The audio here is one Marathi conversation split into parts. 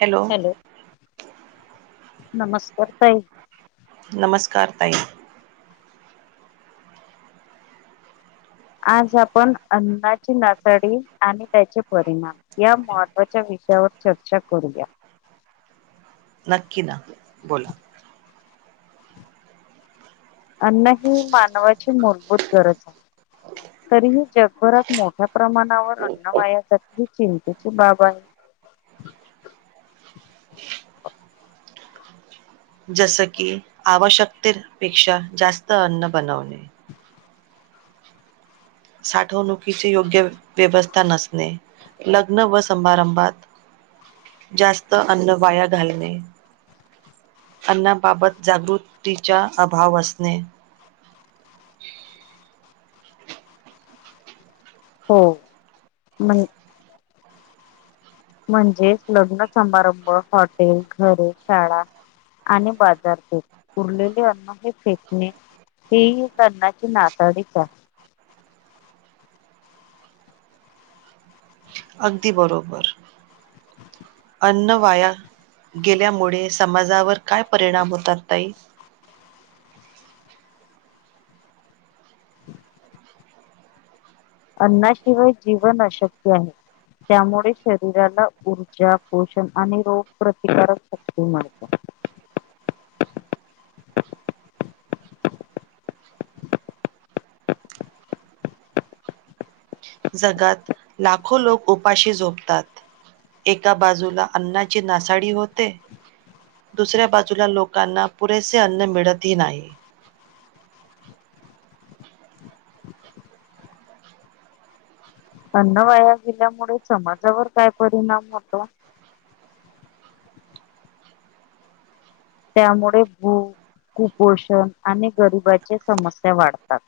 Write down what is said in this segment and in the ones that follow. हॅलो नमस्कार ताई नमस्कार ताई आज आपण अन्नाची नासाडी आणि त्याचे परिणाम या महत्त्वाच्या विषयावर चर्चा करूया नक्की ना बोला अन्न ही मानवाची मूलभूत गरज आहे तरीही जगभरात मोठ्या प्रमाणावर अन्न वायासाठी ह चिंतेची बाब आहे जस की आवश्यकतेपेक्षा जास्त अन्न बनवणे साठवणुकीची योग्य व्यवस्था नसणे लग्न व समारंभात जास्त अन्न वाया घालणे अन्नाबाबत जागृतीचा अभाव असणे हो पण म्हणजेच लग्न समारंभ, हॉटेल, घरे, शाळा आणि बाजारपेठ उरलेले अन्न हे फेकणे हे एक अन्नाची नासाडीच आहे. अगदी बरोबर अन्न वाया गेल्यामुळे समाजावर काय परिणाम होतात ताई अन्नाशिवाय जीवन अशक्य आहे त्यामुळे शरीराला ऊर्जा पोषण आणि रोग प्रतिकारशक्ती मिळते. जगात लाखो लोक उपाशी झोपतात एका बाजूला अन्नाची नासाडी होते दुसऱ्या बाजूला लोकांना पुरेसे अन्न मिळतही नाही. अन्न वाया गेल्यामुळे समाजावर काय परिणाम होतो? त्यामुळे भूक कुपोषण आणि गरिबांच्या समस्या वाढतात.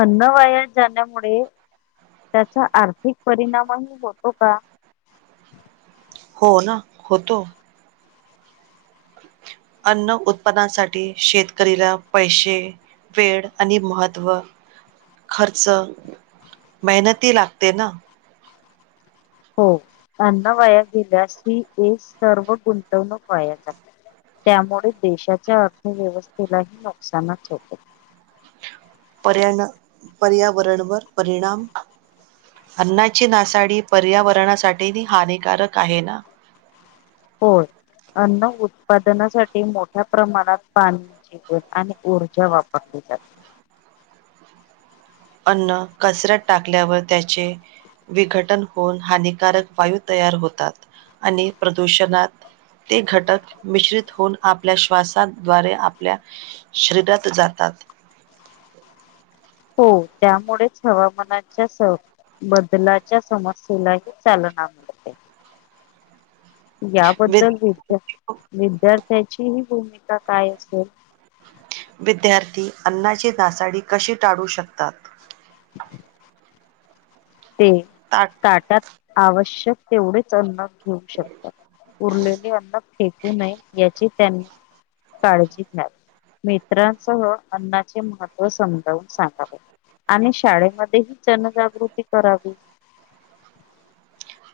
अन्न वाया जाण्यामुळे त्याचा आर्थिक परिणामही होतो का? हो ना होता. अन्न उत्पन्नासाठी शेतकरीला पैसे वेळ आणि महत्त्व खर्च मेहनती लागते ना? हो अन्न वाया गेल्यास ही एक सर्व गुंतवणूक वाया जाते त्यामुळे देशाच्या अर्थव्यवस्थेलाही नुकसानच होतं. पर्या पर्यावरणवर परिणाम अन्नाची नासाडी पर्यावरणासाठी हानिकारक आहे ना? होय अन्न उत्पादनासाठी मोठ्या प्रमाणात पाणी जीवन आणि ऊर्जा वापरली जाते. अन्न कचऱ्यात टाकल्यावर त्याचे विघटन होऊन हानिकारक वायू तयार होतात. आणि प्रदूषणात ते घटक मिश्रित होऊन आपल्या श्वासाद्वारे आपल्या शरीरात जातात. हो त्यामुळेच हवामानाच्या स बदलाच्या समस्येलाही चालना मिळते. याबद्दल विद्या विद- विद्यार्थ्याची भूमिका काय असेल? विद्यार्थी अन्नाची नासाडी कशी टाळू शकतात? [unintelligible] ते ताट ताटात आवश्यक. तेवढेच अन्न. घेऊ शकतात उरलेले अन्न फेकू नये याची- त्यांनी काळजी घ्यावी मित्रांसह अन्नाचे महत्व समजावून सांगावे आणि शाळेमध्येही जनजागृती करावी.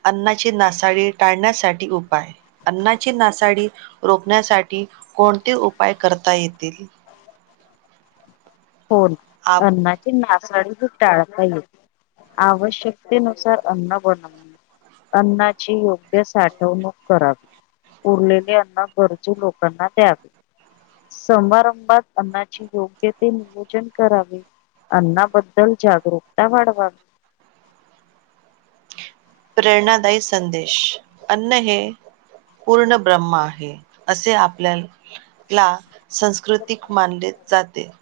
अन्नाची नासाडी टाळण्यासाठी उपाय अन्नाची नासाडी रोखण्यासाठी कोणते उपाय करता येतील? होन आप- अन्नाची नासाडी- टाळता येेते आवश्यकतेनुसार अन्न बनवणे अन्नाची योग्य साठवणूक करावी उरलेले अन्न गरजू लोकांना द्यावे समारंभात अन्नाची योग्य- नियोजन करावे अन्नाबद्दल जागरूकता वाढवावी. प्रेरणादायी संदेश अन्न हे पूर्ण ब्रह्म आहे असे आपल्याला सांस्कृतिक मानले जाते. [inaudible]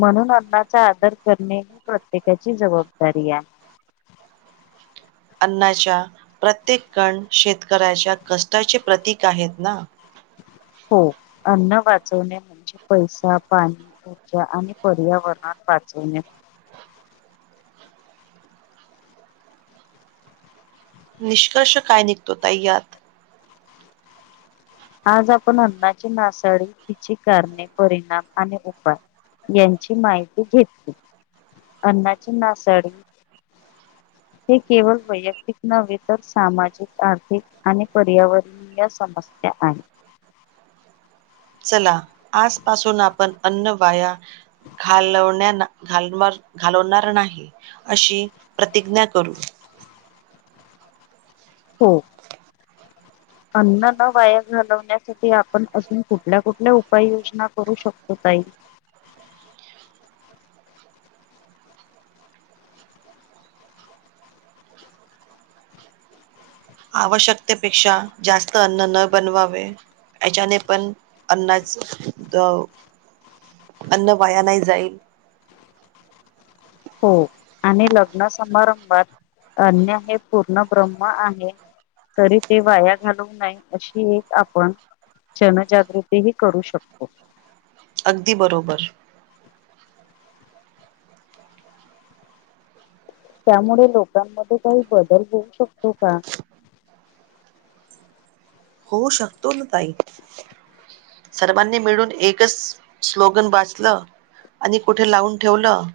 म्हणून अन्नाचा आदर करणे ही प्रत्येकाची जबाबदारी आहे. अन्ना अन्नाच्या प्रत्येक कण शेतकऱ्याच्या कष्टाचे प्रतीक आहेत ना? हो अन्न बाद. वाणे म्हणजे पैसा पाणी ऊर्जा आणि पर्यावरणात वाचवणे. निष्कर्ष काय निघतो ताई यात. आज आपण अन्नाची नासाडी तिची कारणे परिणाम आणि उपाय यांची माहिती घेतली अन्नाची नासाडी, हे केवळ वैयक्तिक नव्हे तर सामाजिक आर्थिक आणि पर्यावरणीय समस्या आहे. चला आजपासून आपण अन्न वाया घाल घालवणार नाही अशी प्रतिज्ञा करू. हो. अन्न न वाया घालवण्यासाठी आपण अजून कुठल्या कुठल्या उपाययोजना करू शकतो ताई. आवश्यकतेपेक्षा जास्त अन्न न बनवावे याच्याने पण अन्नाच अ अन्न वाया नाही जाईल. हो आणि लग्न समारंभात अन्न हे पूर्ण ब्रह्म आहे तरी ते वाया घालवू नये अशी एक आपण जनजागृतीही करू शकतो. अगदी बरोबर. त्यामुळे लोकांमध्ये काही बदल होऊ शकतो का? होऊ शकतो ना ताई, सर्वांनी मिळून एकच स्लोगन वाचलं आणि कुठे लावून ठेवलं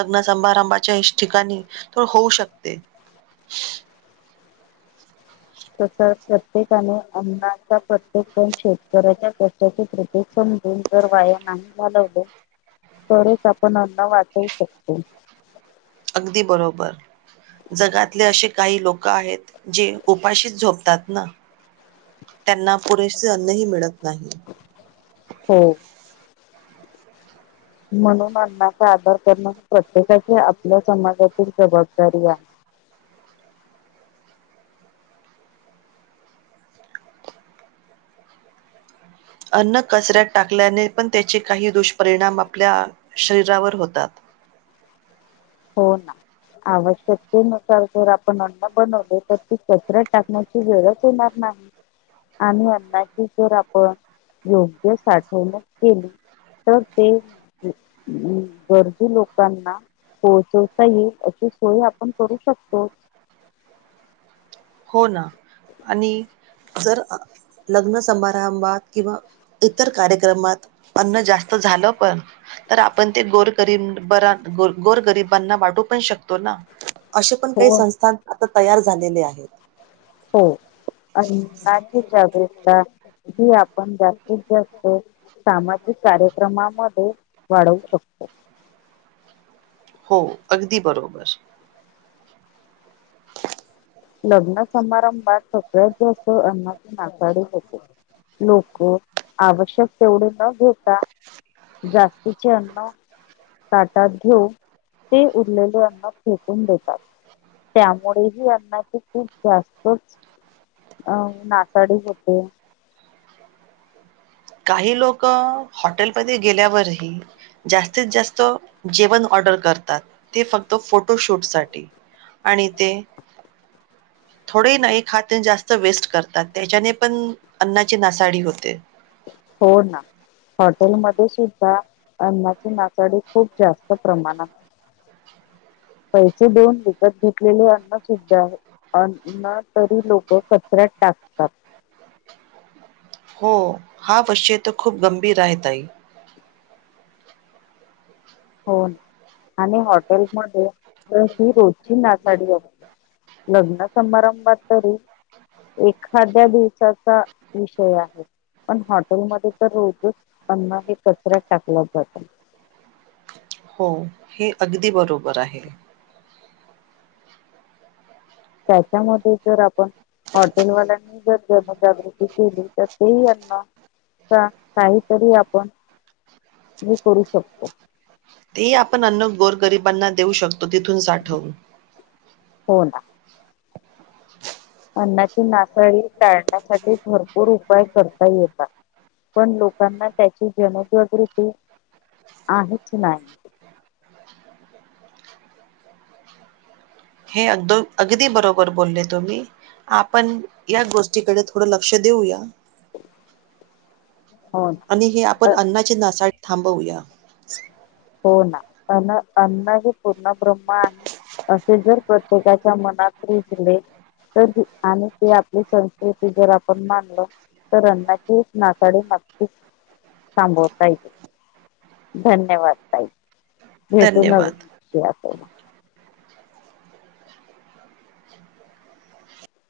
लग्न समारंभाच्या ठिकाणी तर होऊ शकते. तसंच प्रत्येकाने अन्नाचा प्रत्येक कण शेतकऱ्याच्या कष्टाचे प्र ते समजून जर वाया नाही घालवलं. तरच आपण अन्न वाचवू शकतो. अगदी बरोबर. जगातले असे काही लोकं आहेत, जे उपाशीच झोपतात ना. त्यांना पुरेसे अन्नही मिळत नाही. हो. म्हणून अन्नाचा आदर करणं प्रत्येकाची आपल्या समाजातील जबाबदारी आहे. अन्न कचऱ्यात टाकल्याने पण त्याचे काही दुष्परिणाम आपल्या शरीरावर होतात. हो ना, आवश्यकतेनुसार जर आपण अन्न बनवले तर ते कचऱ्यात टाकण्याची वेळंच येणार नाही, आणि अन्नाची जर आपण योग्य साठवणूक केली तर ते गरजू लोकांना पोहोचवता येईल अशी सोय आपण करू शकतो. हो ना. आणि जर लग्न समारंभात किंवा इतर कार्यक्रमात अन्न जास्त झालं पण तर आपण ते गोरगरी गोर गरिबांना वाटू पण शकतो ना. असे पण काही हो संस्थान आता तयार झा झालेले आहेत. हो अन्नाची जागृकता ही आपण जास्तीत जास्त सामाजिक कार्यक्रमामध्ये वाढवू शकतो. हो अगदी बरोबर. लग्न समारंभात सगळ्यात जास्त अन्नाची नासाडी होते, लोकं आवश्यक तेवढे न घेत. जास्तीचे अन्न ताटात घेऊन ते उरलेले अन्न फेकून देतात त्यामुळे ही अन्ना खूप जास्तच अ नासाडी होते. काही लोक हॉटेलमध्ये गेल्यावर जास्तीत जास्त जेवण ऑर्डर करतात ते फक्त फोटोशूट साठी आणि ते थोडे नाही खात आणि जास्त वेस्ट करतात त्याच्याने पण अन्नाची नासाडी होते. हो ना हॉटेलमध्ये सुद्धा अन्नाचे ना नासाडी खूप जास्त प्रमाणात पैसे देऊन विकत घेतलेले अन्नसुद्धा अन्न तरी लोक कचऱ्यात टाकतात. हो हा विषय तर खूप गंभीर आहे ताई हो न आणि हॉटेलमध्ये तर ही रोजची नासाडी असते लग्न समारंभात तरी एखाद्या दिवसाचा विषय आहे, पण हॉटेलमध्ये तर रोजच अन्न हे कचऱ्यात टाकला जातो. हो हे अगदी बरोबर आहे. त्याच्यामध्ये जर आपण हॉटेलवाल्यांनी जर जनजागृती केली तर ते यांना काहीतरी आपण म करू शकतो. तेही आपण अन्न गोर गरिबांना देऊ शकतो तिथून साठवून. हो ना अन्नाची नासाडी टाळण्यासाठी भरपूर उपाय करता येतात पण लोकांना त्याची जनजागृती आहेच नाही हे अगद अगदी बरोबर बोलले तुम्ही आपण या गोष्टीकडे थोडं लक्ष देऊया. हो ना आणि हे आपण अ- अन्नाची नासाडी थांबवूया हो ना अन्न अन्न हे पूर्ण ब्रह्म आहे असे जर प्रत्येकाच्या मनात रुजले तर आणि ते आपली संस्कृती जर आपण मानलं तर अन्नाची नासाडी नक्कीच थांबवता येईल. धन्यवाद! थँकू हेे तू धन्यवाद नवत